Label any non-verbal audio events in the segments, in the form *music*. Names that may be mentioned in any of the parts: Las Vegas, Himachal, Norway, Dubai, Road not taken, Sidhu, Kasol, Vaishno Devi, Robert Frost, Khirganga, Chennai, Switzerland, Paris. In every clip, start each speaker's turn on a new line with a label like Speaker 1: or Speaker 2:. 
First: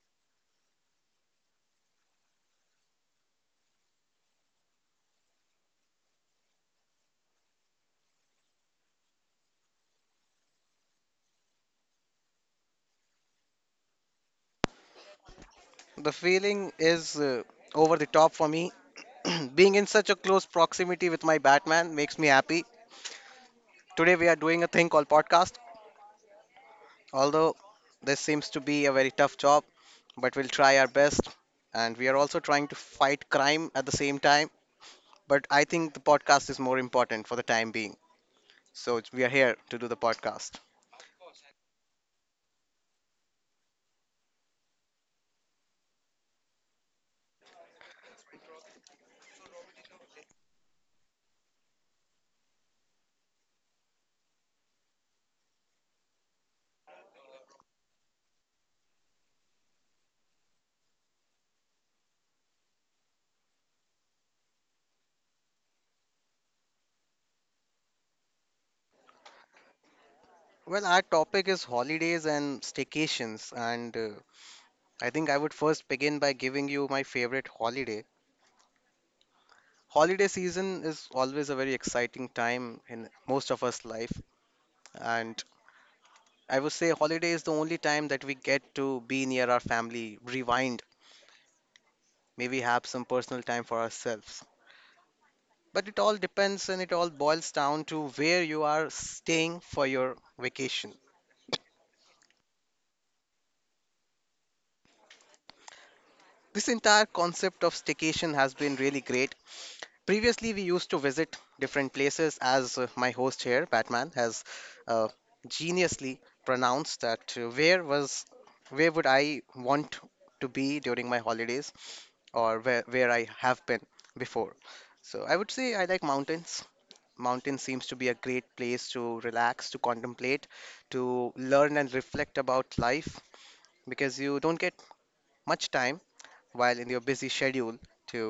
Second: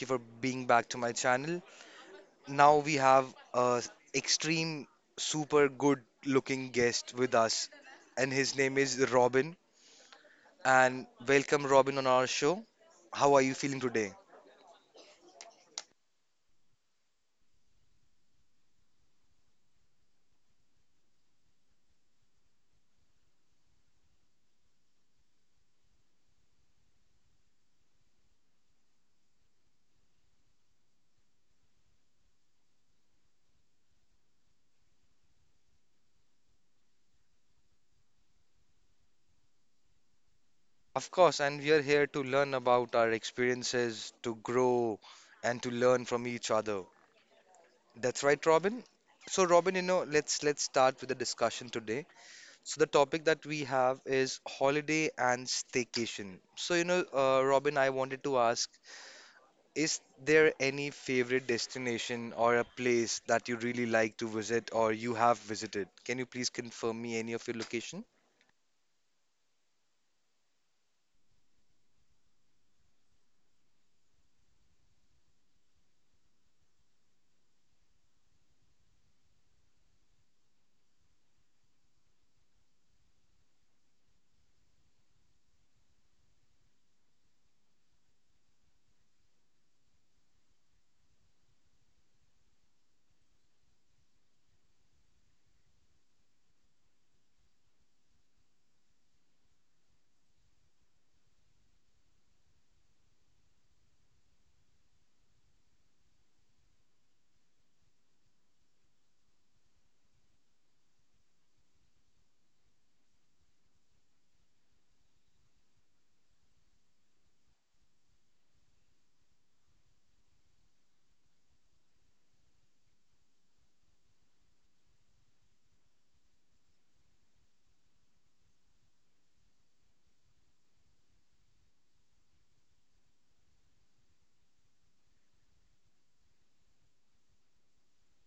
Speaker 1: you for being back to my channel. Now we have a extreme super good looking guest with us, and his name is Robin. And welcome, Robin, on our show. How are you feeling today?
Speaker 2: The feeling is over the top for me. *clears throat* Being in such a close proximity with my Batman makes me happy. Today we are doing a thing called podcast. Although this seems to be a very tough job, but we'll try our best. And we are also trying to fight crime at the same time. But I think the podcast is more important for the time being. We are here to do the podcast.
Speaker 1: Of course, and we are here to learn about our experiences, to grow, and to learn from each other. That's right, Robin. So, Robin, let's start with the discussion today. So the topic that we have is holiday and staycation. So Robin, I wanted to ask, is there any favorite destination or a place that you really like to visit or you have visited? Can you please confirm me any of your location?
Speaker 2: Well, our topic is holidays and staycations. And I think I would first begin by giving you my favorite holiday. Holiday season is always a very exciting time in most of us life, and I would say holiday is the only time that we get to be near our family, rewind, maybe have some personal time for ourselves. But it all depends, and it all boils down to where you are staying for your vacation. This entire concept of staycation has been really great. Previously, we used to visit different places, as my host here, Batman, has uh, geniusly pronounced that where would I want to be during my holidays, or where I have been before. So I would say I like mountains. Mountains seems to be a great place to relax, to contemplate, to learn and reflect about life, because you don't get much time while in your busy schedule to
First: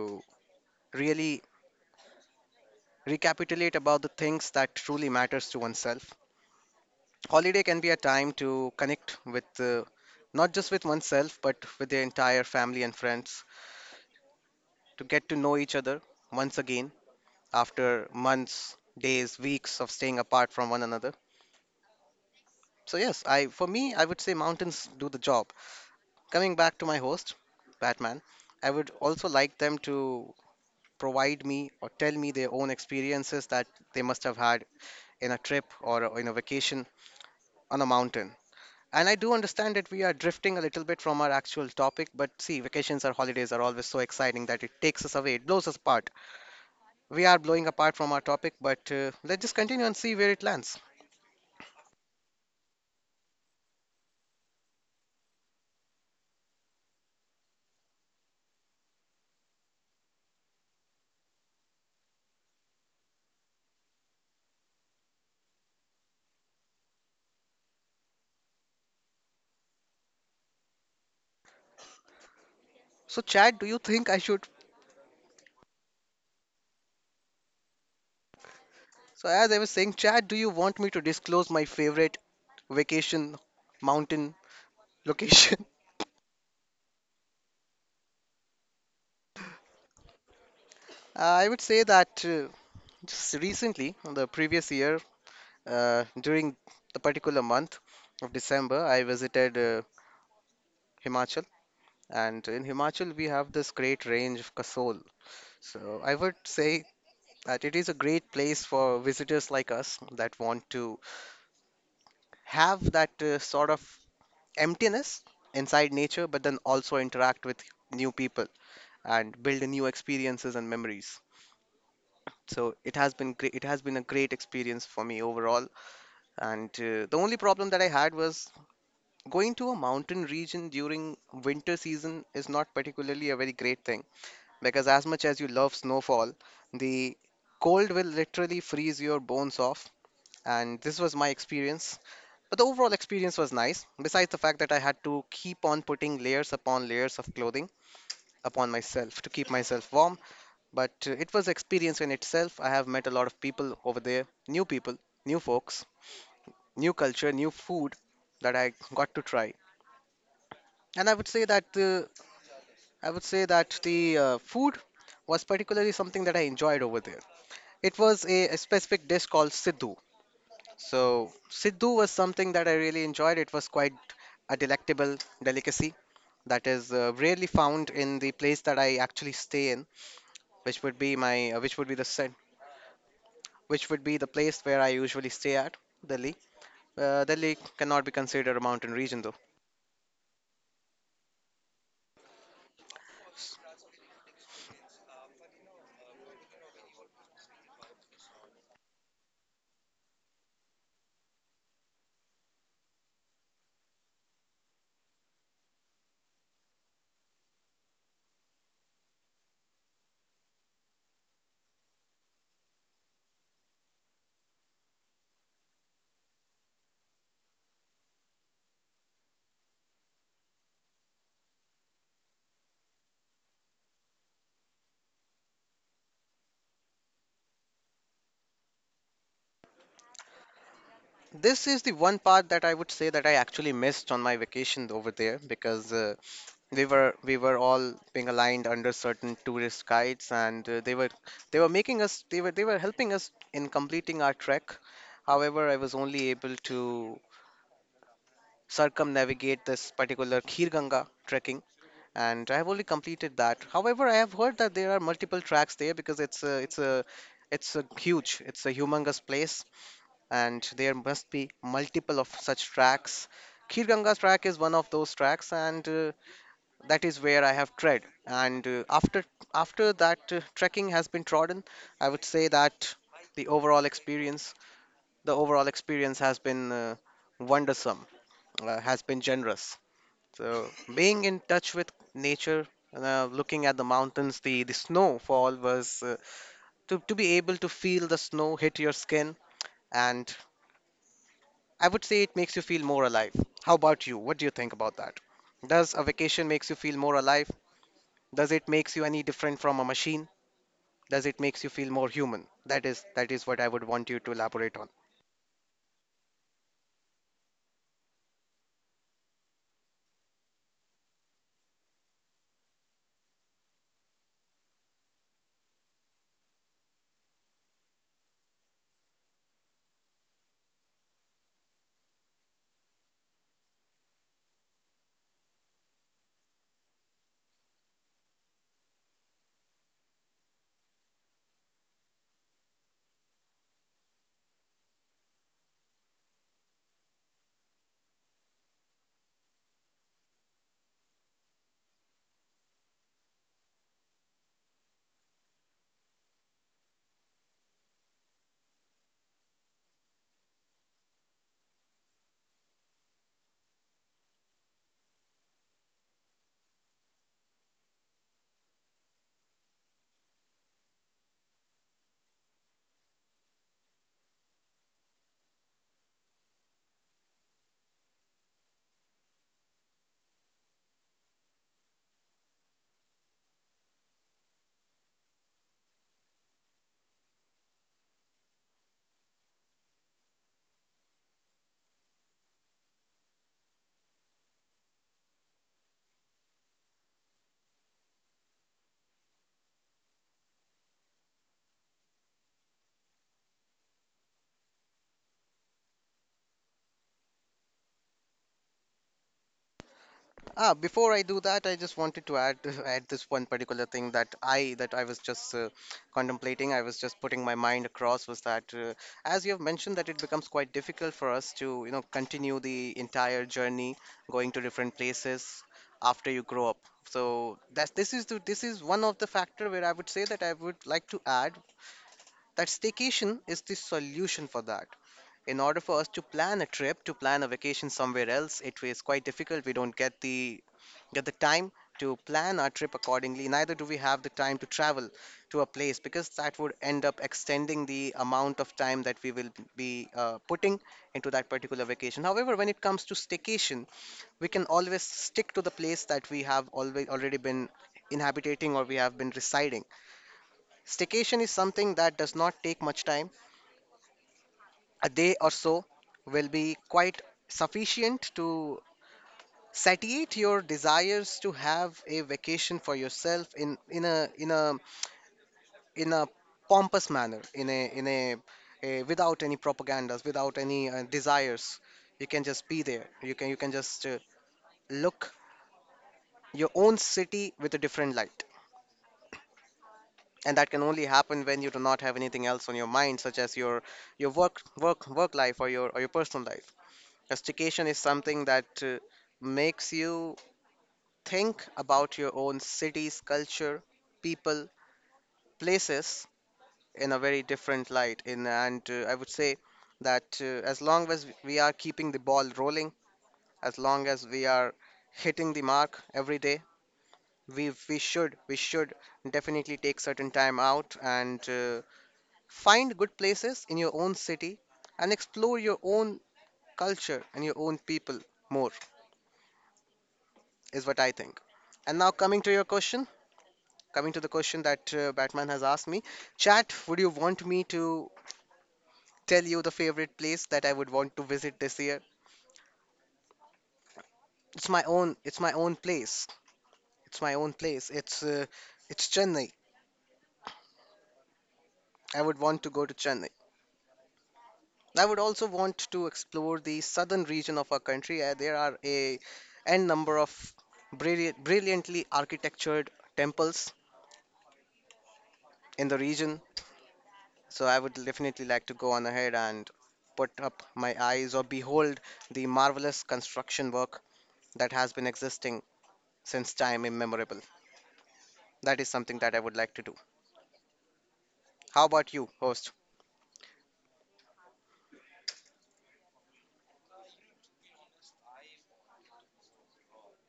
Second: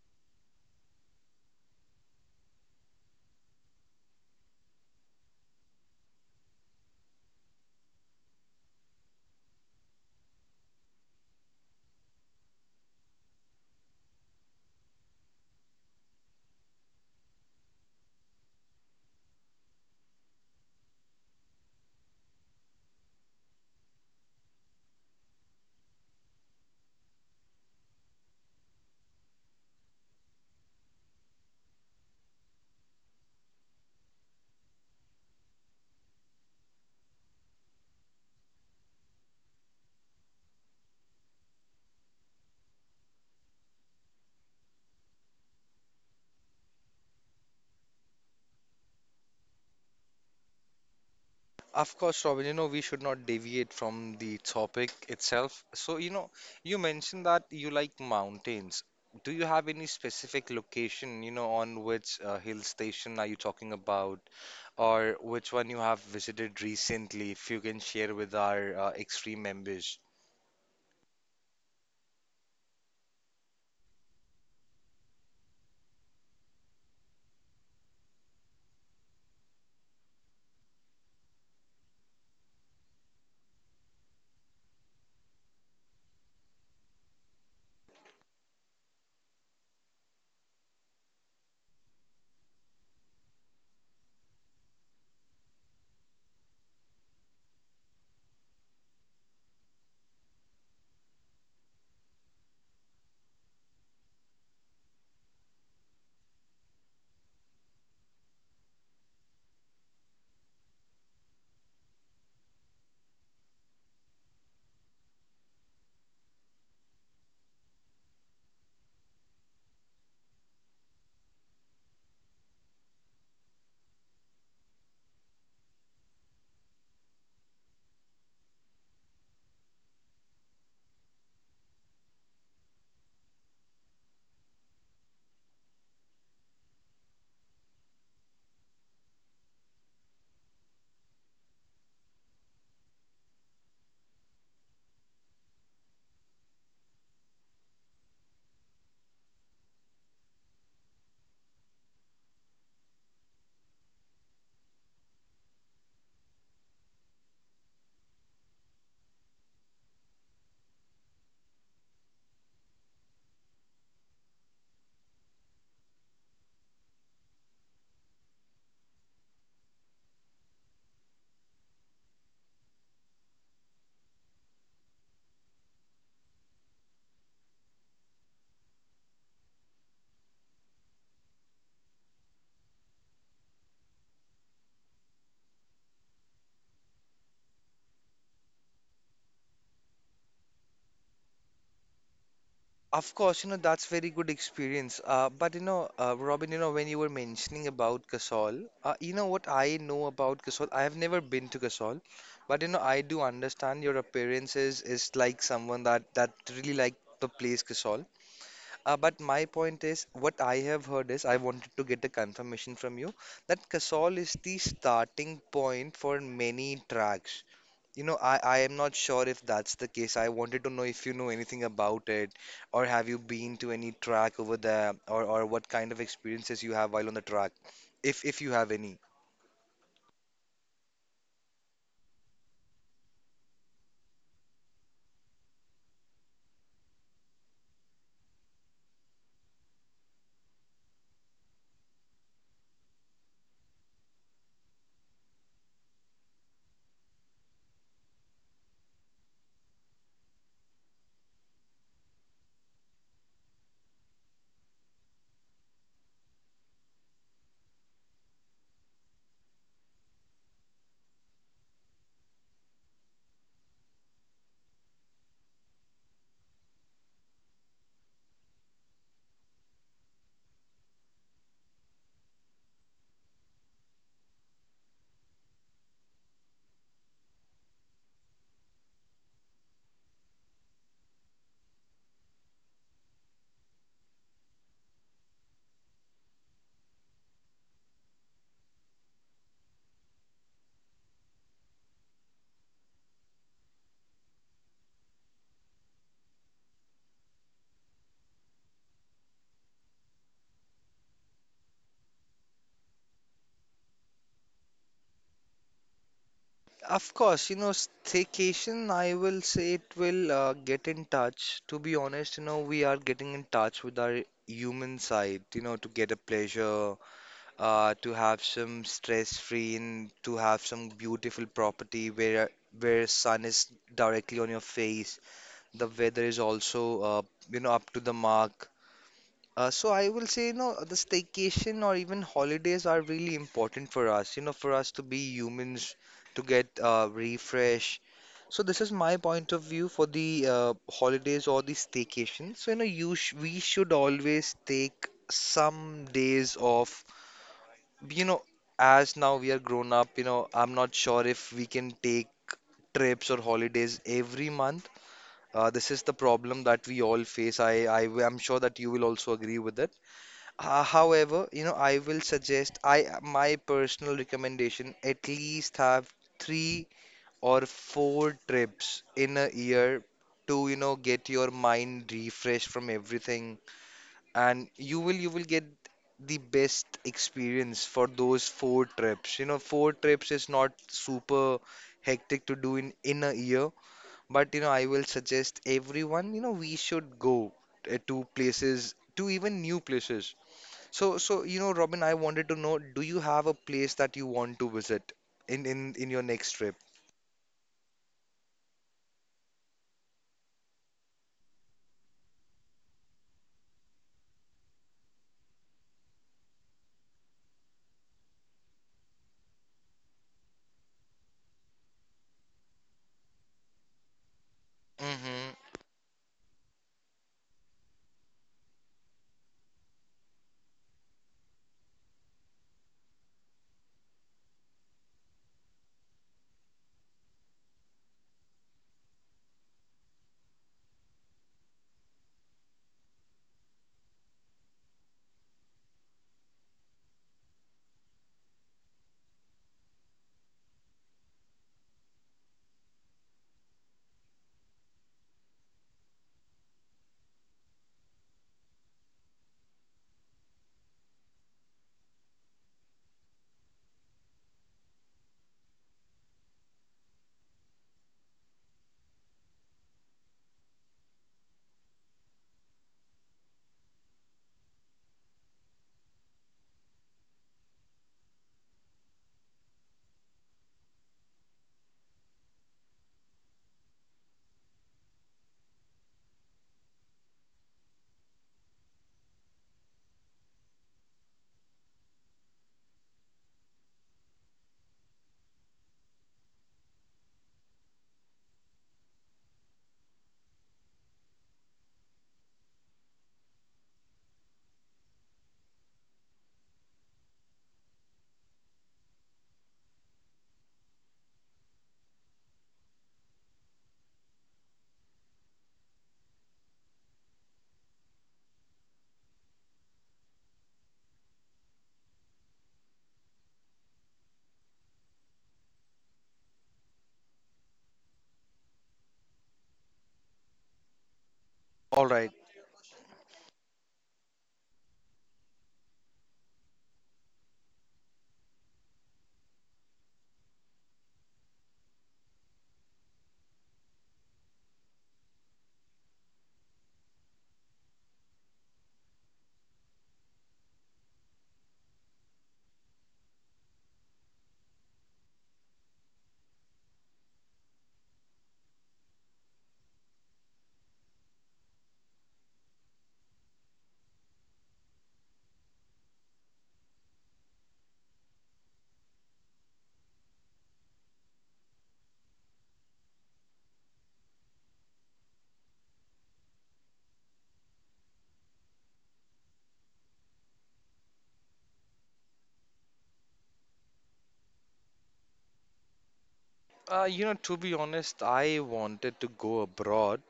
Speaker 2: really recapitulate about the things that truly matters to oneself. Holiday can be a time to connect with not just with oneself but with the entire family and friends, to get to know each other once again after months, days, weeks of staying apart from one another. So yes, I for me I would say mountains do the job. Coming back to my host, Batman, I would also like them to provide me or tell me their own experiences that they must have had in a trip or in a vacation on a mountain. And I do understand that we are drifting a little bit from our actual topic, but see, vacations or holidays are always so exciting that it takes us away, it blows us apart. We are blowing apart from our topic, but let's just continue and see where it lands.
Speaker 1: Of course, Robin, you know, we should not deviate from the topic itself. So, you know, you mentioned that you like mountains. Do you have any specific location, you know, on which hill station are you talking about? Or which one you have visited recently, if you can share with our extreme members.
Speaker 2: So, Chad, do you think I should? So, as I was saying, Chad, do you want me to disclose my favorite vacation mountain location? *laughs* I would say that just recently, the previous year, during the particular month of December, I visited Himachal. And in Himachal, we have this great range of Kasol. So I would say that it is a great place for visitors like us that want to have that sort of emptiness inside nature, but then also interact with new people and build new experiences and memories. So it has been great. It has been a great experience for me overall. And the only problem that I had was going to a mountain region during winter season is not particularly a very great thing, because as much as you love snowfall, the cold will literally freeze your bones off. And this was my experience. But the overall experience was nice, besides the fact that I had to keep on putting layers upon layers of clothing upon myself to keep myself warm. But it was experience in itself. I have met a lot of people over there, new people, new folks, new culture, new food that I got to try. And I would say that the food was particularly something that I enjoyed over there. It was a specific dish called Sidhu. So, Sidhu was something that I really enjoyed. It was quite a delectable delicacy that is rarely found in the place that I actually stay in, which would be which would be which would be the place where I usually stay at, Delhi. Delhi cannot be considered a mountain region though.
Speaker 1: Of course, you know, that's very good experience. But you know, Robin, you know, when you were mentioning about Kasol, you know what I know about Kasol? I have never been to Kasol, but you know, I do understand your appearances is like someone that really like the place Kasol. But my point is, what I have heard is, I wanted to get a confirmation from you that Kasol is the starting point for many tracks. I am not sure if that's the case. I wanted to know if you know anything about it, or have you been to any track over there, or what kind of experiences you have while on the track, if you have any.
Speaker 2: This is the one part that I would say that I actually missed on my vacation over there, because we were all being aligned under certain tourist guides, and they were helping us in completing our trek. However, I was only able to circumnavigate this particular Khirganga trekking, and I have only completed that. However, I have heard that there are multiple tracks there because it's a humongous place, and there must be multiple of such tracks. Khir Ganga track is one of those tracks, and that is where I have tread. And after that trekking has been trodden, I would say that the overall experience, the overall experience has been wondersome, has been generous. So being in touch with nature, looking at the mountains, the snowfall was to be able to feel the snow hit your skin, and I would say it makes you feel more alive. How about you? What do you think about that? Does a vacation makes you feel more alive? Does it makes you any different from a machine? Does it makes you feel more human? That is what I would want you to elaborate on.
Speaker 1: Of course, you know, staycation, I will say it will get in touch. To be honest, you know, we are getting in touch with our human side, you know, to get a pleasure, to have some stress-free and to have some beautiful property where sun is directly on your face. The weather is also, you know, up to the mark. So I will say, you know, the staycation or even holidays are really important for us, you know, for us to be humans, to get refresh. So this is my point of view for the holidays or the staycation. So, you know, you sh we should always take some days off. You know, as now we are grown up, you know, I'm not sure if we can take trips or holidays every month. This is the problem that we all face. I am sure that you will also agree with it. However, you know, I will suggest I my personal recommendation at least have three or four trips in a year to, you know, get your mind refreshed from everything, and you will get the best experience for those four trips. You know, four trips is not super hectic to do in a year, but you know, I will suggest everyone, you know, we should go to places, to even new places. So you know, Robin, I wanted to know, do you have a place that you want to visit in in your next trip?
Speaker 2: Ah, before I do that, I just wanted to add *laughs* add this one particular thing that I was just contemplating. I was just putting my mind across was that as you have mentioned that it becomes quite difficult for us to, you know, continue the entire journey going to different places
Speaker 1: Mm-hmm.
Speaker 2: after you grow up. So that's this is the, this is one of the factor where I would say that I would like to add that staycation is the solution for that. In order for us to plan a trip, to plan a vacation somewhere else, it is quite difficult. We don't get the time to plan our trip accordingly. Neither do we have the time to travel to a place, because that would end up extending the amount of time that we will be putting into that particular vacation. However, when it comes to staycation, we can always stick to the place that we have always already been inhabiting or we have been residing. Staycation is something that does not take much time. A day or so will be quite sufficient to satiate your desires to have a vacation for yourself, in a in a in a pompous manner, a without any propagandas, without any desires. You can just be there, you can just look your own city with a different light, and that can only happen when you do not have anything else on your mind such as your work life or your personal life. Rustication is something that makes you think about your own cities, culture, people, places in a very different light. In and I would say that as long as we are keeping the ball rolling, as long as we are hitting the mark every day, we should definitely take certain time out, and find good places in your own city and explore your own culture and your own people more. Is what I think. And
Speaker 1: All
Speaker 2: now
Speaker 1: right.
Speaker 2: coming to your question, coming to the question that Batman has asked me, chat, would you want me to tell you the favorite place that I would want to visit this year? It's my own place. It's my own place. It's Chennai. I would want to go to Chennai. I would also want to explore the southern region of our country. There are a n number of brilliant, brilliantly architectured temples in the region. So I would definitely like to go on ahead and put up my eyes or behold the marvelous construction work that has been existing since time immemorable. That is something that I would like to do. How about you, host?
Speaker 1: You know, to be honest, I wanted to go abroad.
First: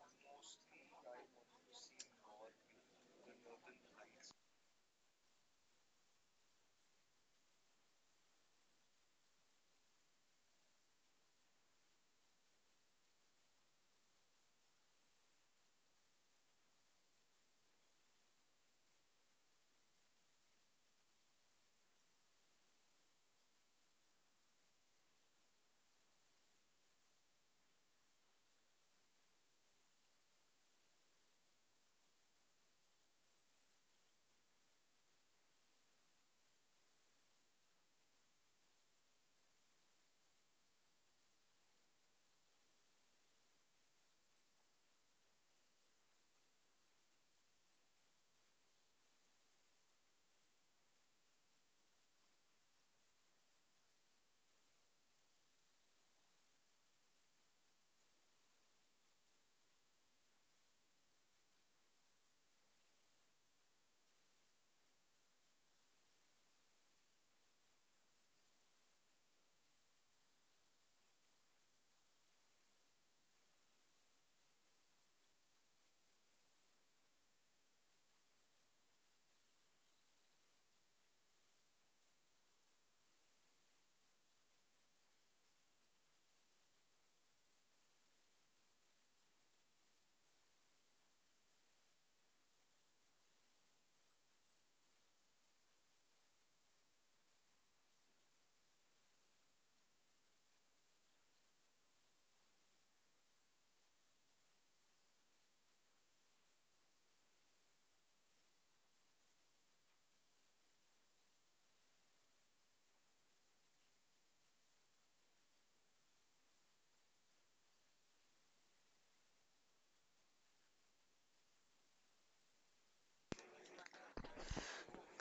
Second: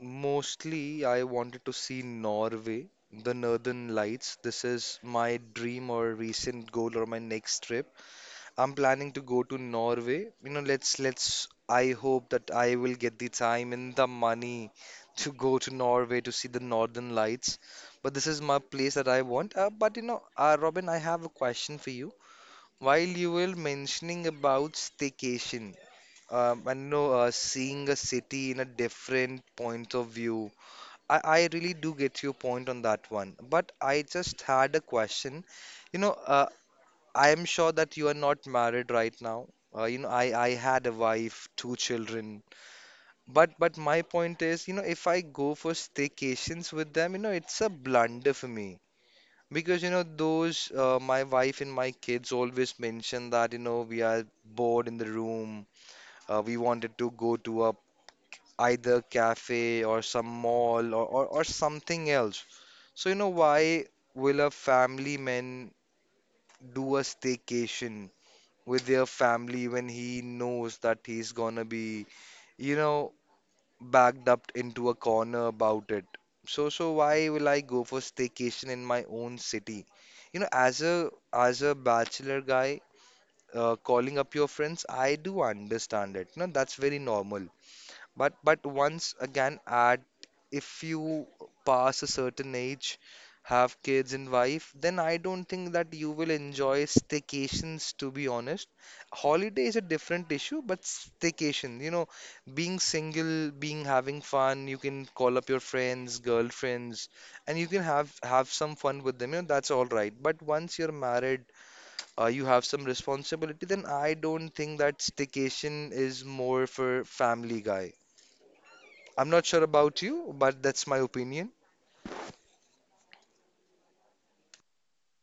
Speaker 1: Mostly, I wanted to see Norway, the Northern Lights. This is my dream or recent goal or my next trip. I'm planning to go to Norway. You know, let's, I hope that I will get the time and the money to go to Norway to see the Northern Lights. But this is my place that I want. But you know, Robin, I have a question for you. While you were mentioning about staycation, and you know, seeing a city in a different point of view, I really do get your point on that one. But I just had a question. You know, uh, I am sure that you are not married right now. You know, I had a wife, two children. But my point is, you know, if I go for staycations with them, you know, it's a blunder for me because you know those my wife and my kids always mention that you know we are bored in the room. We wanted to go to a either cafe or some mall, or something else. So you know why will a family man do a staycation with their family when he knows that he's gonna be, you know, backed up into a corner about it. So why will I go for staycation in my own city? You know, as a bachelor guy, calling up your friends, I do understand it. No, that's very normal. But once again, at if you pass a certain age, have kids and wife, then I don't think that you will enjoy staycations, to be honest. Holiday is a different issue, but staycation, you know, being single, being having fun, you can call up your friends, girlfriends, and you can have some fun with them, you know, that's all right. But once you're married, you have some responsibility, then I don't think that staycation is more for family guy. I'm not sure about you, but that's my opinion.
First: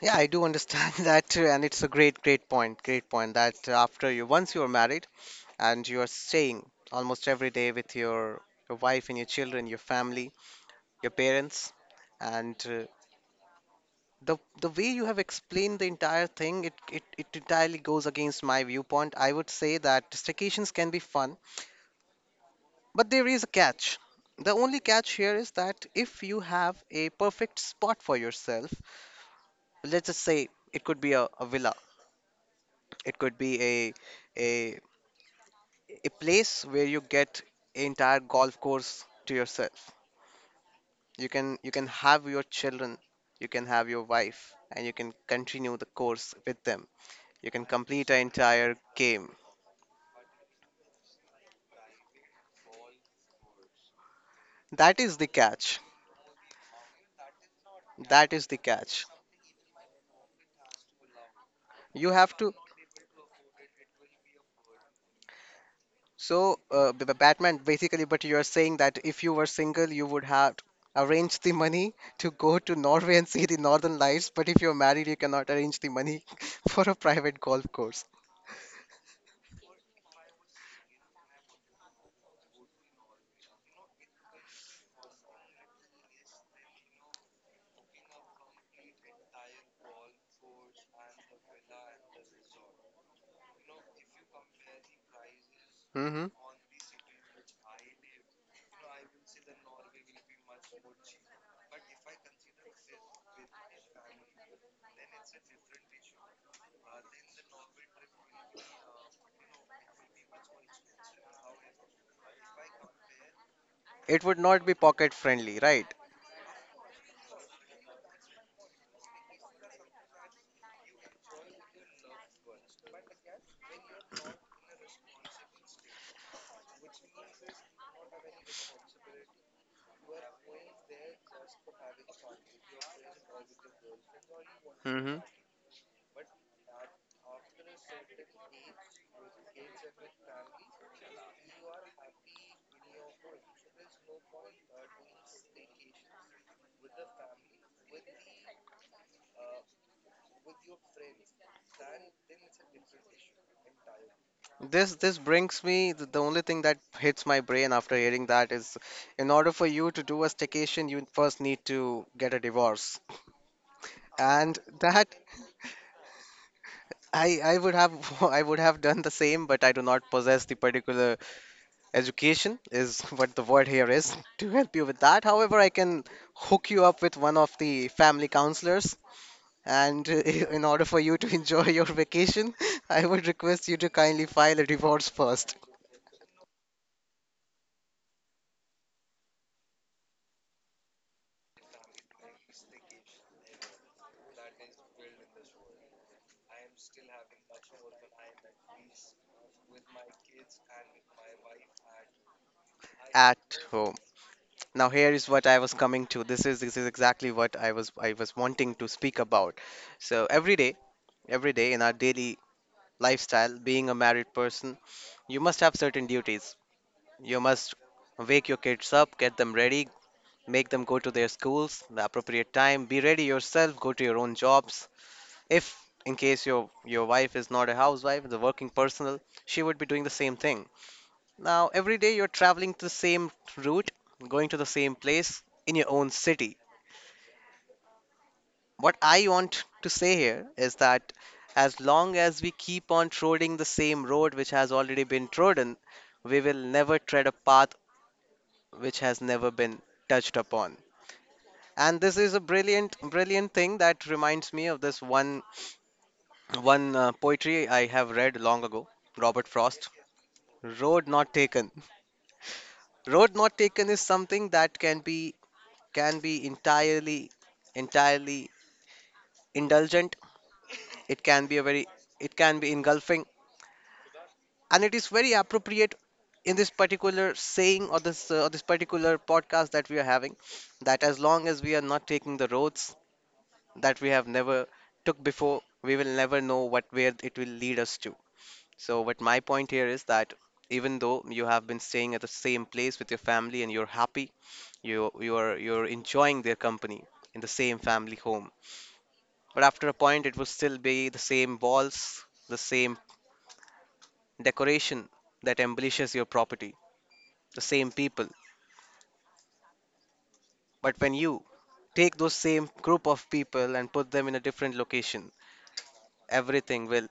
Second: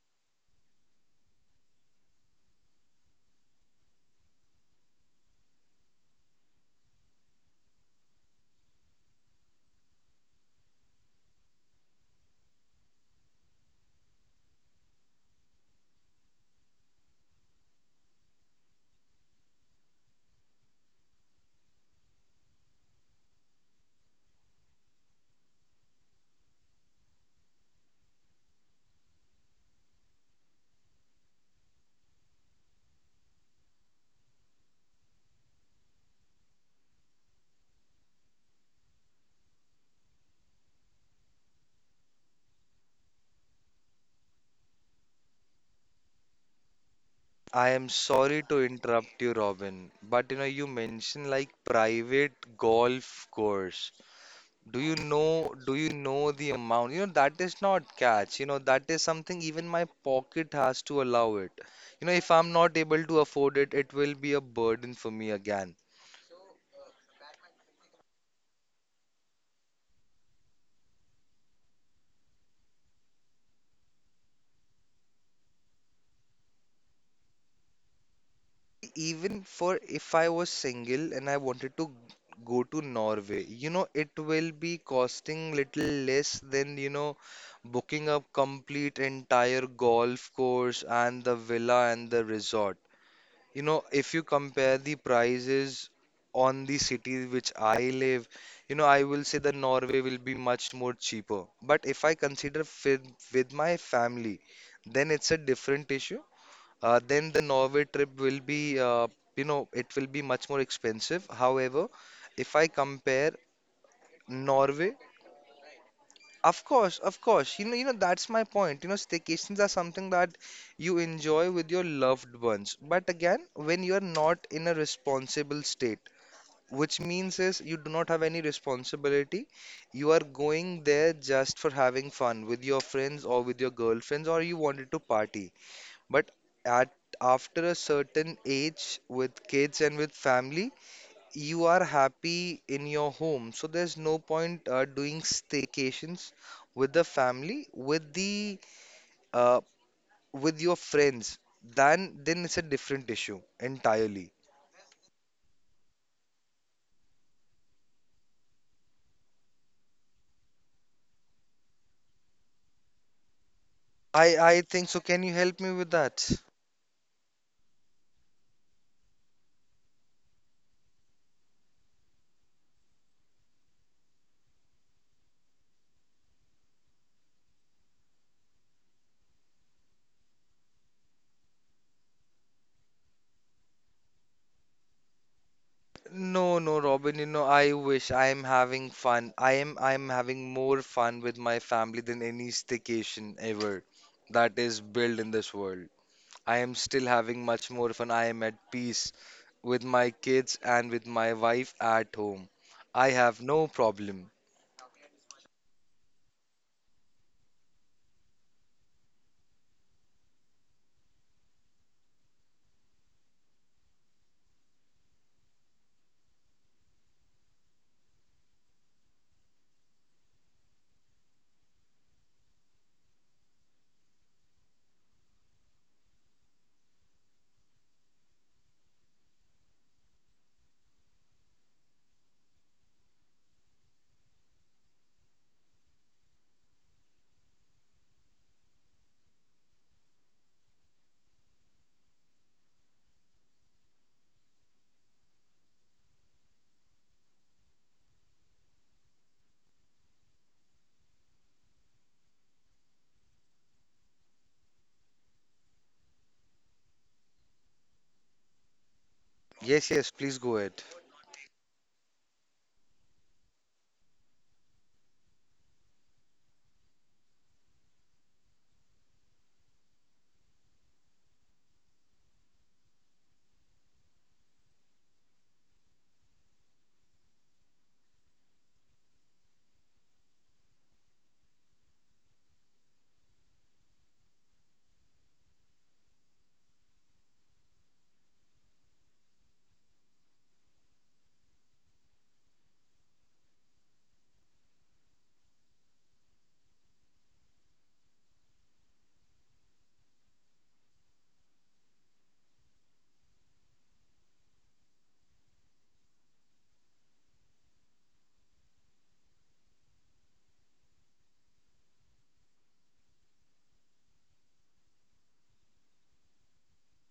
Speaker 2: Yeah, I do understand *laughs* that, and it's a great, great point. Great point that after you, once you are married and you are staying almost every day with your wife and your children, your family, your parents, and uh, the the way you have explained the entire thing, it entirely goes against my viewpoint. I would say that staycations can be fun, but there is a catch. The only catch here is that if you have a perfect spot for yourself, let's just say, it could be a villa, it could be a a place where you get an entire golf course to yourself. You can you can have your children, you can have your wife, and you can continue the course with them. You can
Speaker 1: I am
Speaker 2: complete an
Speaker 1: sorry to
Speaker 2: entire
Speaker 1: interrupt you,
Speaker 2: game.
Speaker 1: Robin, but you know you mentioned like private golf course. Do you
Speaker 2: That is the
Speaker 1: know do
Speaker 2: catch.
Speaker 1: you know the amount? You know that is not
Speaker 2: That
Speaker 1: catch.
Speaker 2: is
Speaker 1: You
Speaker 2: the
Speaker 1: know that is
Speaker 2: catch.
Speaker 1: something even my pocket has to allow it. You
Speaker 2: You
Speaker 1: know if
Speaker 2: have to.
Speaker 1: I'm not able to afford it, it will be a burden for me again.
Speaker 2: So, Batman, basically, but you are saying that if you were single, you would have arranged the money *laughs* to go to Norway and see the Northern Lights, but if you're married, you cannot arrange the money *laughs* for a private golf course.
Speaker 1: Even for if I was single and I wanted to go to Norway, you know, it will be costing little less than, you know, booking a complete entire golf course and the villa and the resort. You know, if you compare the prices
Speaker 2: Hmm.
Speaker 1: on the city which I live, you know, I will say that Norway will be much more cheaper. But if I consider with my family, then it's a different issue. Then the Norway trip will be, you know, it will be much more expensive. However, if I compare
Speaker 2: It would not be
Speaker 1: Norway,
Speaker 2: pocket friendly, right?
Speaker 1: of course, you know, that's my point. You know, staycations are something that you enjoy with your loved ones. But again, when you are not in a responsible state, which means is you do not have any responsibility, you are going there just for having fun with your friends or with your girlfriends, or you wanted to
Speaker 2: Hmm.
Speaker 1: party. But at after a certain age, with kids and with family, you are happy in your home. So there's no point doing staycations with the family, with the uh, with your friends. Then it's a different issue entirely.
Speaker 2: This brings me the only thing that hits my brain after hearing that is, in order for you to do a staycation, you first need to get a divorce,
Speaker 1: I
Speaker 2: and
Speaker 1: I think
Speaker 2: *laughs*
Speaker 1: so.
Speaker 2: that
Speaker 1: Can you help me with that?
Speaker 2: I would have *laughs* I would have done the same, but I do not possess the particular education is *laughs* what the word here is to help you with that. However, I can hook you up with one of the family counselors, and *laughs* in order for you to *laughs* enjoy your vacation, *laughs* I would request you to kindly file a divorce first
Speaker 1: No, no, Robin, you know, I wish. I am having fun. I am having more fun with my family than any staycation ever that is built in this world. I am still having much more fun. I am at peace with my kids and with my wife at home. I
Speaker 2: at
Speaker 1: have no
Speaker 2: home.
Speaker 1: problem.
Speaker 2: Now, here is what I was coming to. This is exactly what I was wanting to speak about. So every day in our daily lifestyle, being a married person, you must have certain duties. You must wake your kids up, get them ready, make them go to their schools, the appropriate time, be ready yourself, go to your own jobs. If in case your wife is not a housewife, the working personnel, she would be doing the same thing. Now, every day you're traveling the same route, going to the same place in your own city. What I want to say here is that as long as we keep on trolling the same road which has already been trodden, we will never tread a path which has never been touched upon. And this is a brilliant, brilliant thing that reminds me of this one, one poetry I have read long ago, Robert Frost.
Speaker 1: Yes, yes, please go ahead.
Speaker 2: Road not taken. Road not taken is something that can be entirely, entirely indulgent. It can be a very, it can be engulfing, and it is very appropriate in this particular saying or this particular podcast that we are having, that as long as we are not taking the roads that we have never took before, we will never know what where it will lead us to. So, what my point here is that even though you have been staying at the same place with your family and you're happy, you are you're enjoying their company in the same family home. But after a point, it will still be the same walls, the same decoration that embellishes your property, the same people. But when you take those same group of people and put them in a different location, everything will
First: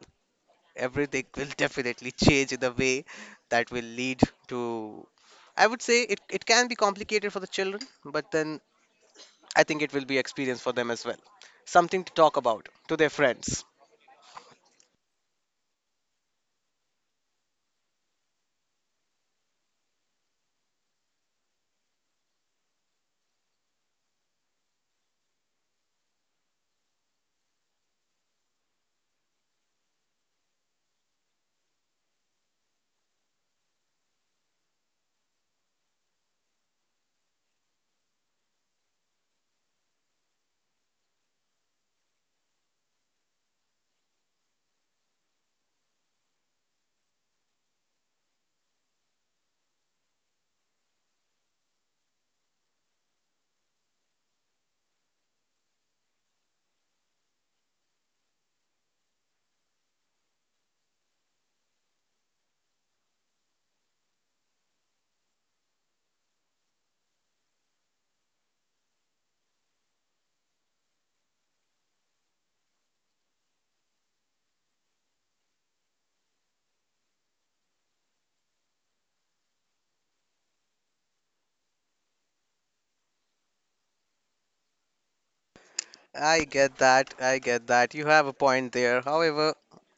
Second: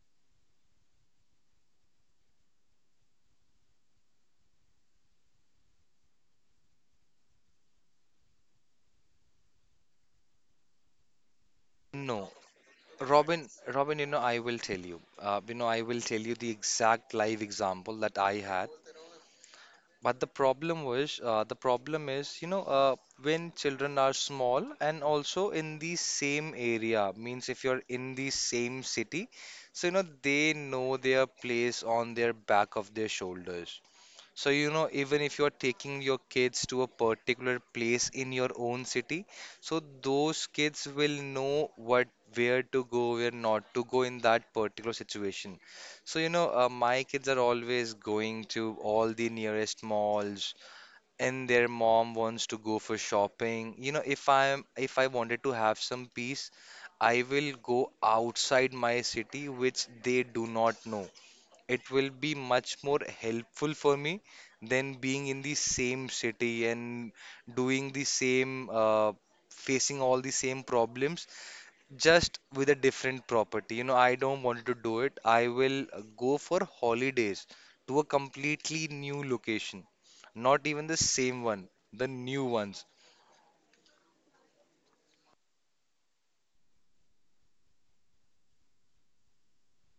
Speaker 2: everything will *laughs* definitely change in the way that will lead to. I would say it, it can be complicated for the children, but then I think it will be experience for them as well, something to
Speaker 1: No,
Speaker 2: talk about to their
Speaker 1: Robin,
Speaker 2: friends.
Speaker 1: Robin, you know, I will tell you. You know, I will tell you the exact live example that I had. But the problem was, the problem is, when children are small and also in the same area, means if you're in the same city, so you know they know their place on their back of their shoulders. So, you know, even if you're taking your kids to a particular place in your own city, so those kids will know what where to go, where not to go in that particular situation. So, you know, my kids are always going to all the nearest malls, and their mom wants to go for shopping. You know, if I wanted to have some peace, I will go outside my city, which they do not know. It will be much more helpful for me than being in the same city and doing the same facing all the same problems just with a different property. You know, I don't want to do it. I will go for holidays to a completely new location, not even the same one, the new ones.
Speaker 2: I get that you have a point there. However,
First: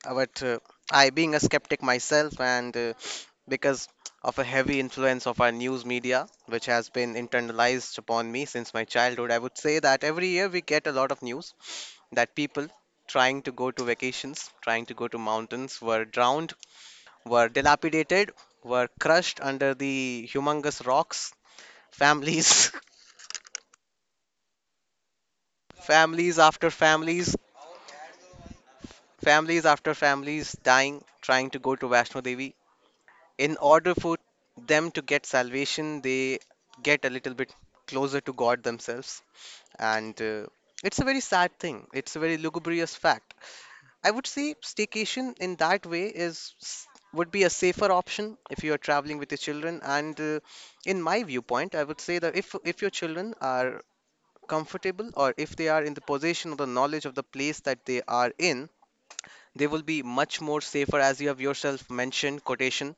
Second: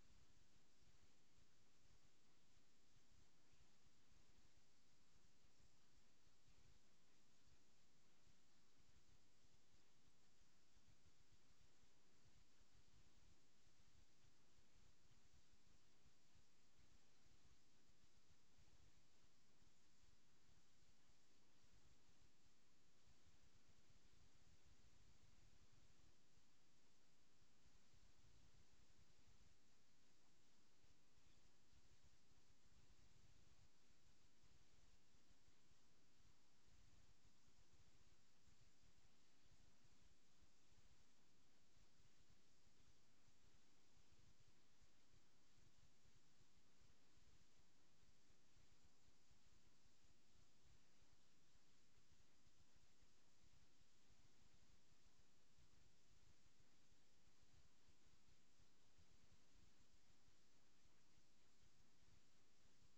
Speaker 2: but I, being a skeptic myself, and because of a heavy influence of our news media which has been internalized upon me since my childhood, I would say that every year we get a lot of news that people trying to go to vacations, trying to go to mountains, were drowned, were dilapidated, were crushed under the humongous rocks. Families, *laughs* families after families, families after families dying, trying to go to Vaishno Devi. In order for them to get salvation, they get a little bit closer to God themselves. And it's a very sad thing, it's a very lugubrious fact. I would say staycation in that way would be a safer option if you are traveling with your children. And in my viewpoint, I would say that if your children are comfortable, or if they are in the possession of the knowledge of the place that they are in, they will be much more safer, as you have yourself mentioned, quotation,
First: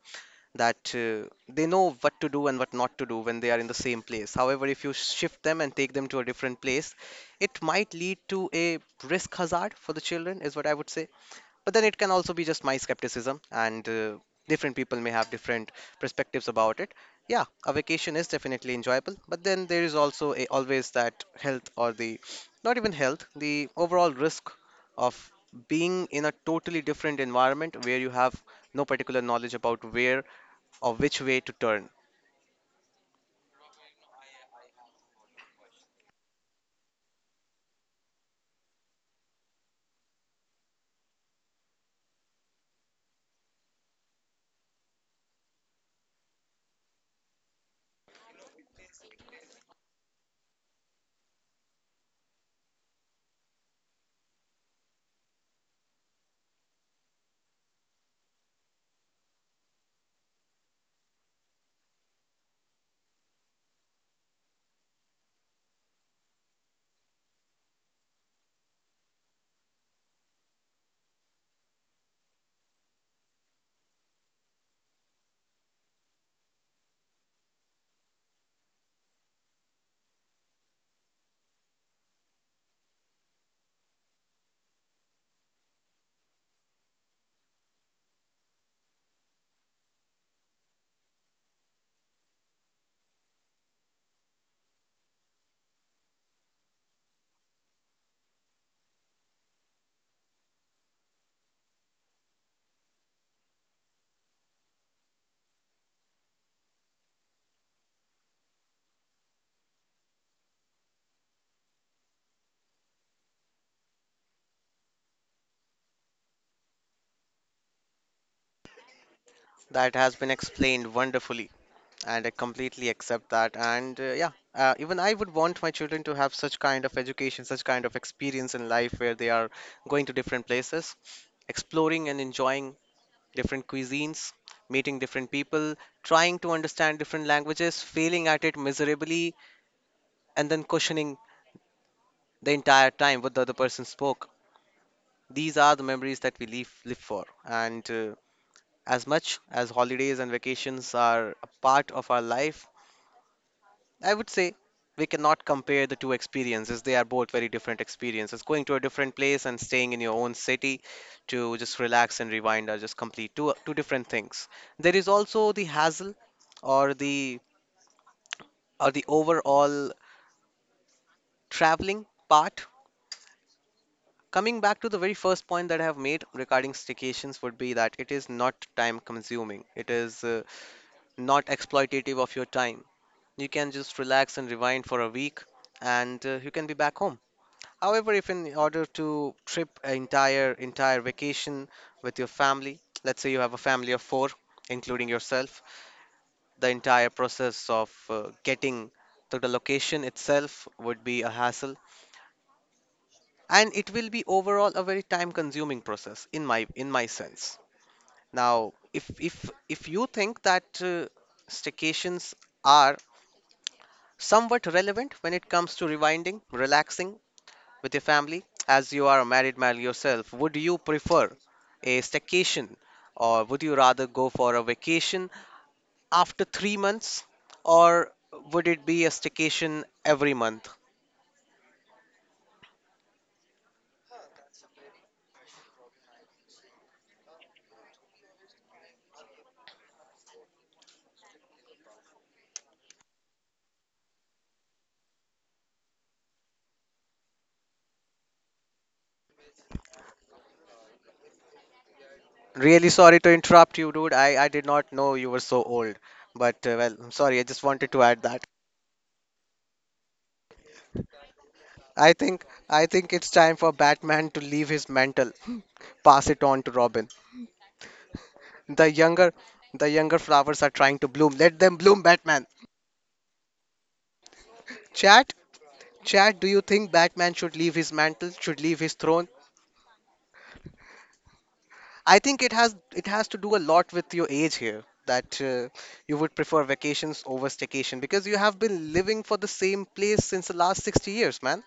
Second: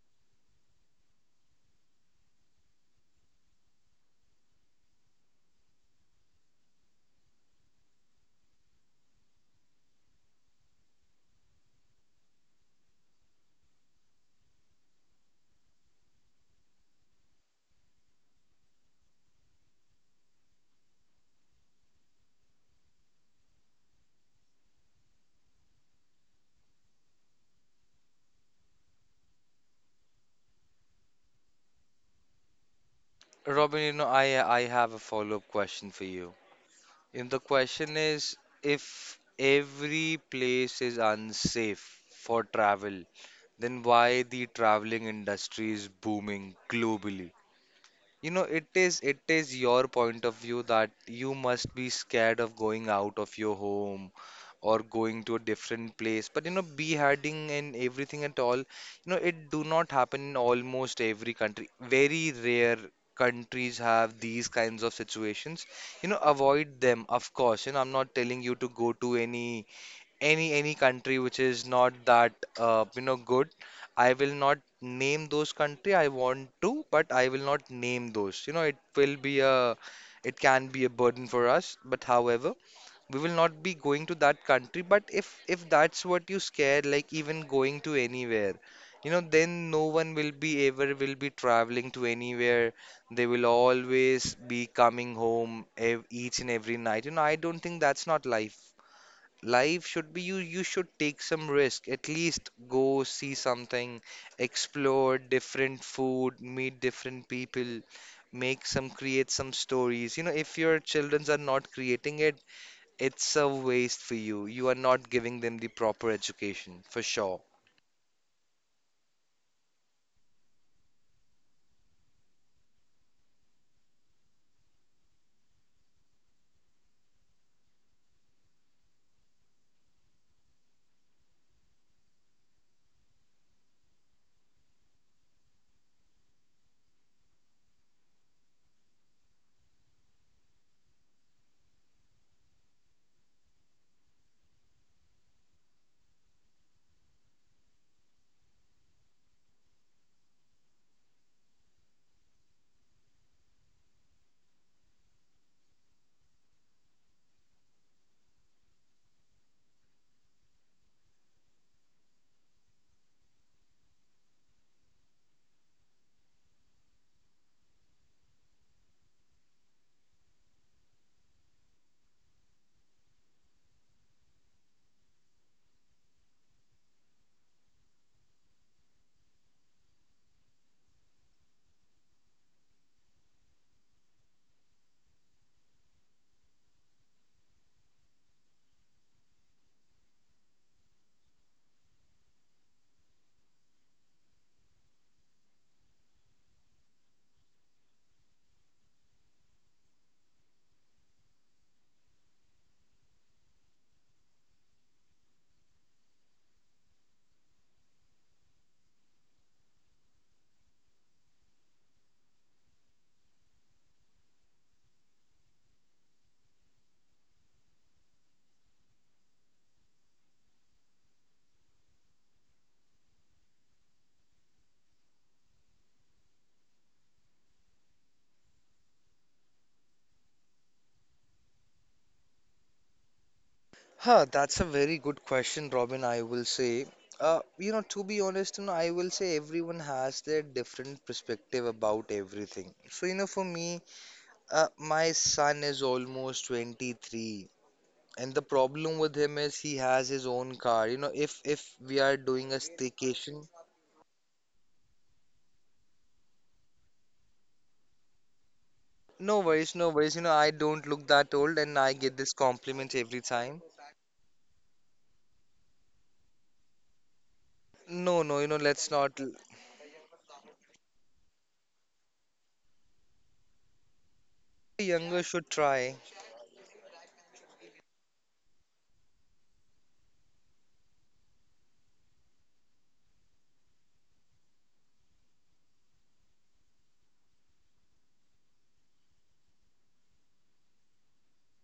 Speaker 2: that they know what to do and what not to do when they are in the same place. However, if you shift them and take them to a different place, it might lead to a risk hazard for the children, is what I would say. But then it can also be just my skepticism, and different people may have different perspectives about it. Yeah, a vacation is definitely enjoyable, but then there is also a, always that health, or the not even health, the overall risk of being in a totally different environment where you have no particular knowledge about where or which way to turn.
Speaker 1: Robin, you know, I have a follow up question for you. If the question is if every place is unsafe for travel, then why the traveling industry is booming globally? You know, it is your point of view that you must be scared of going out of your home or going to a different place. But beheading and everything at all, it do not happen in almost every country. Very rare countries have these kinds of situations. You know, avoid them, of course. You know, I'm not telling you to go to any country which is not that good. I will not name those country I want to, but I will not name those. It will be a, it can be a burden for us, but however we will not be going to that country. But if that's what you scare, like even going to anywhere, then no one will be ever will be traveling to anywhere. They will always be coming home each and every night. I don't think that's not life. Life should be, you should take some risk, at least go see something, explore different food, meet different people, make some create some stories. If your childrens are not creating it, it's a waste for you. You are not giving them the proper education for sure.
Speaker 2: That has been explained wonderfully. And I completely accept that. And yeah, even I would want my children to have such kind of education, such kind of experience in life where they are going to different places, exploring and enjoying different cuisines, meeting different people, trying to understand different languages, failing at it miserably, and then questioning the entire time what the other person spoke. These are the memories that we live, live for. And as much as holidays and vacations are a part of our life, I would say we cannot compare the two experiences. They are both very different experiences. Going to a different place and staying in your own city to just relax and rewind are just complete two different things. There is also the hassle, or the, or the overall traveling part. Coming back to the very first point that I have made regarding staycations would be that it is not time consuming. It is not exploitative of your time. You can just relax and rewind for a week, and you can be back home. However, if in order to trip an entire vacation with your family, let's say you have a family of four, including yourself, the entire process of getting to the location itself would be a hassle, and it will be overall a very time-consuming process in my sense. Now, if you think that staycations are somewhat relevant when it comes to rewinding, relaxing, with your family? As you are a married man yourself, would you prefer a staycation, or would you rather go for a vacation after 3 months, or would it be a staycation every month?
Speaker 1: Huh, that's a very good question, Robin. I will say, to be honest, I will say everyone has their different perspective about everything. So, for me, my son is almost 23, and the problem with him is he has his own car. You know, if we are doing a
Speaker 2: Really sorry to
Speaker 1: staycation,
Speaker 2: interrupt you, dude. I did not know you were so old. But well, I'm sorry. I just wanted to add that.
Speaker 1: no worries, no worries. You know, I don't look that old, and I
Speaker 2: I
Speaker 1: get this
Speaker 2: think I
Speaker 1: compliment
Speaker 2: think
Speaker 1: every
Speaker 2: it's time
Speaker 1: time.
Speaker 2: for Batman to leave his mantle, *laughs* pass it on to Robin.
Speaker 1: No, no, you know,
Speaker 2: The
Speaker 1: let's not.
Speaker 2: younger the younger flowers are trying to bloom. Let them bloom, Batman.
Speaker 1: Younger
Speaker 2: Chat,
Speaker 1: should try.
Speaker 2: Chad, do you think Batman should leave his mantle, should leave his throne? I think it has to do a lot with your age here, that you would prefer vacations over staycation because you have been living for the same place since the last 60 years, man.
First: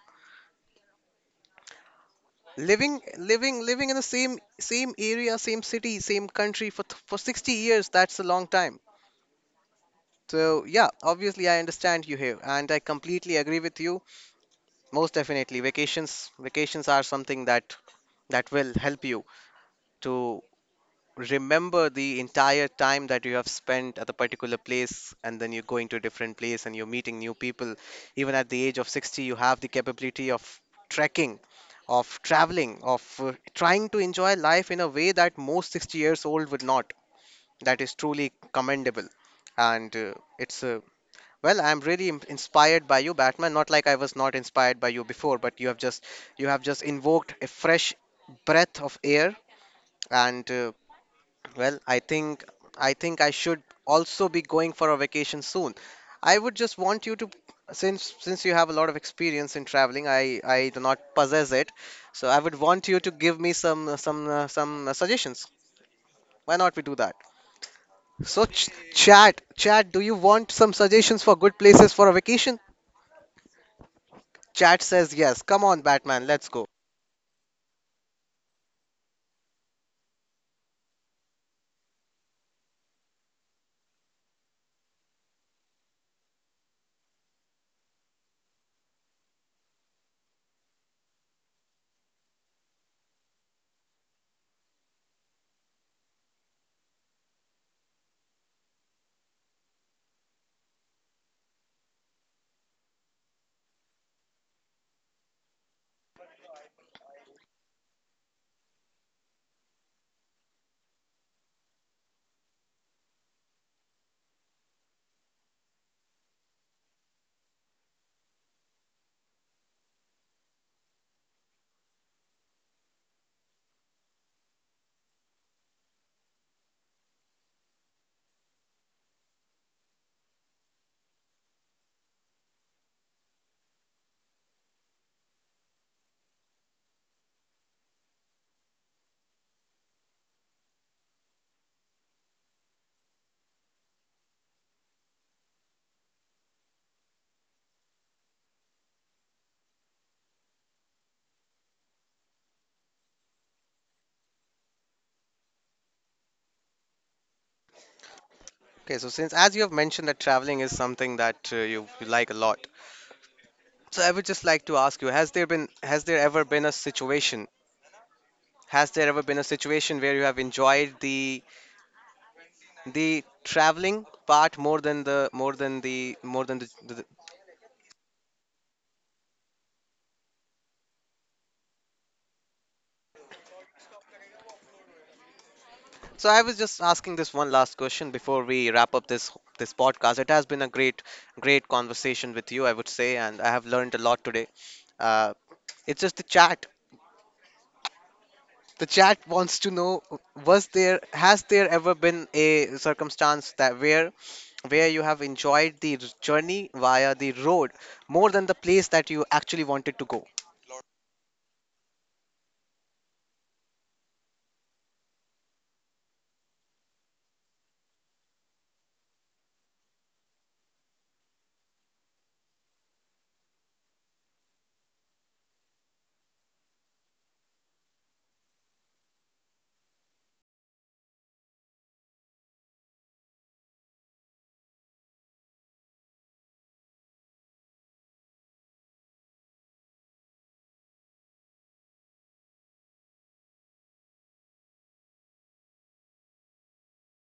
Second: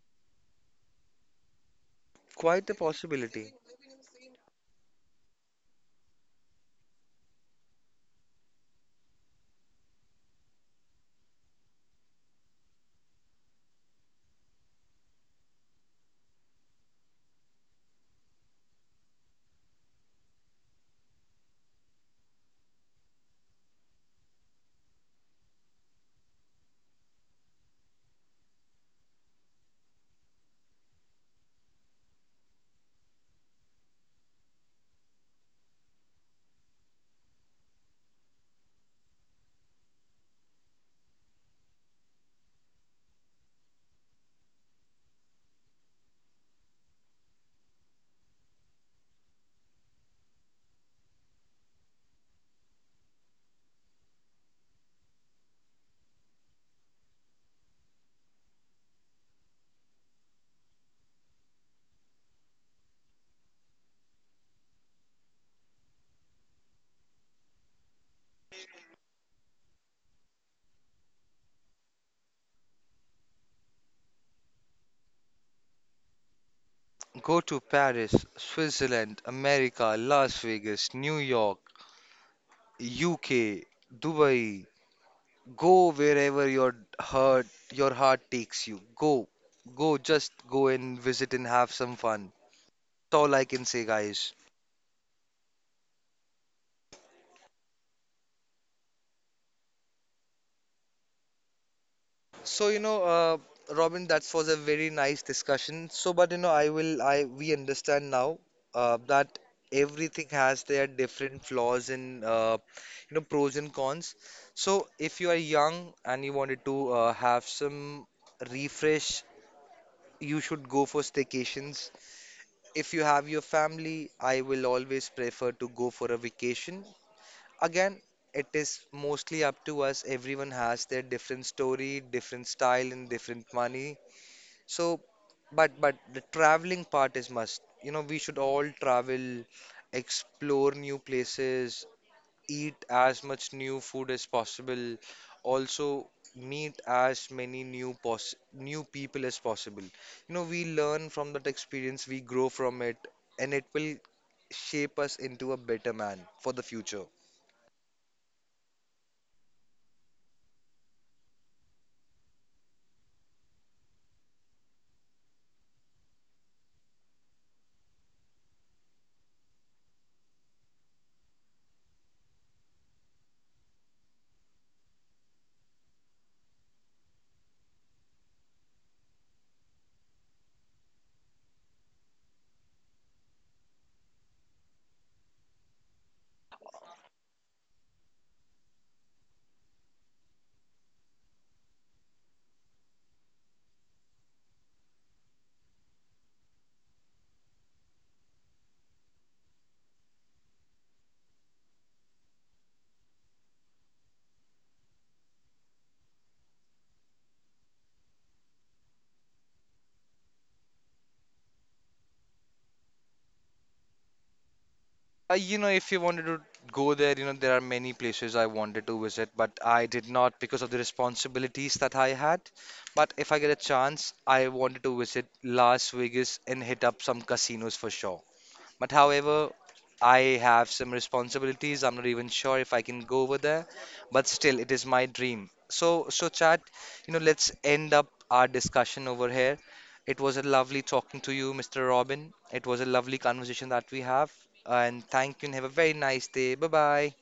Speaker 1: Quite a
Speaker 2: Living
Speaker 1: possibility.
Speaker 2: living living in the same area, same city, same country for 60 years, that's a long time. So yeah, obviously I understand you here and I completely agree with you. Most definitely, vacations are something that that will help you to remember the entire time that you have spent at a particular place, and then you're going to a different place and you're meeting new people. Even at the age of 60, you have the capability of trekking, of traveling, of trying to enjoy life in a way that most 60 years old would not. That is truly commendable. And it's well, I'm really inspired by you, Batman. Not like I was not inspired by you before, but you have just invoked a fresh breath of air. And well, I think I think I should also be going for a vacation soon. I would just want you to, since you have a lot of experience in traveling, I do not possess it, so I would want you to give me some suggestions. Why not we do that? So ch chat chat, do you want some suggestions for good places for a vacation? Chat says yes. Come on, Batman, let's go.
Speaker 1: Go to Paris, Switzerland, America, Las Vegas, New York, UK, Dubai. Go wherever heart your heart takes you. Go. Go, just go and visit and have some fun. That's all I can say, guys. So Robin, that was a very nice discussion. So, but you know, I will, I we understand now that everything has their different flaws, and pros and cons. So, if you are young and you wanted to have some refresh, you should go for staycations. If you have your family, I will always prefer to go for a vacation. Again, it is mostly up to us. Everyone has their different story, different style, and different money. So, but the traveling part is must. You know, we should all travel, explore new places, eat as much new food as possible. Also, meet as many new pos new people as possible. You know, we learn from that experience, we grow from it, and it will shape us into a better man for the future.
Speaker 2: Okay, so since as you have mentioned that traveling is something that you, you like a lot, so I would just like to ask you, has there been has there ever been a situation. Has there ever been a situation where you have enjoyed the traveling part more than the more than the more than the- So I was just asking this one last question before we wrap up this this podcast. It has been a great great conversation with you, I would say, and I have learned a lot today. Uh, it's just the chat. The chat wants to know, was there has there ever been a circumstance that where you have enjoyed the journey via the road more than the place that you actually wanted to go
Speaker 1: If you wanted to go there, you know, there are many places I wanted to visit, but I did not because of the responsibilities that I had. But if I get a chance, I wanted to visit Las Vegas and hit up some casinos for sure. But however, I have some responsibilities. I'm not even sure if I can go over there, but still, it is my dream. So, so chat, you know, let's end up our discussion over here. It was a lovely talking to you, Mr. Robin. It was a lovely conversation that we have. And thank you and have a very nice day. Bye bye.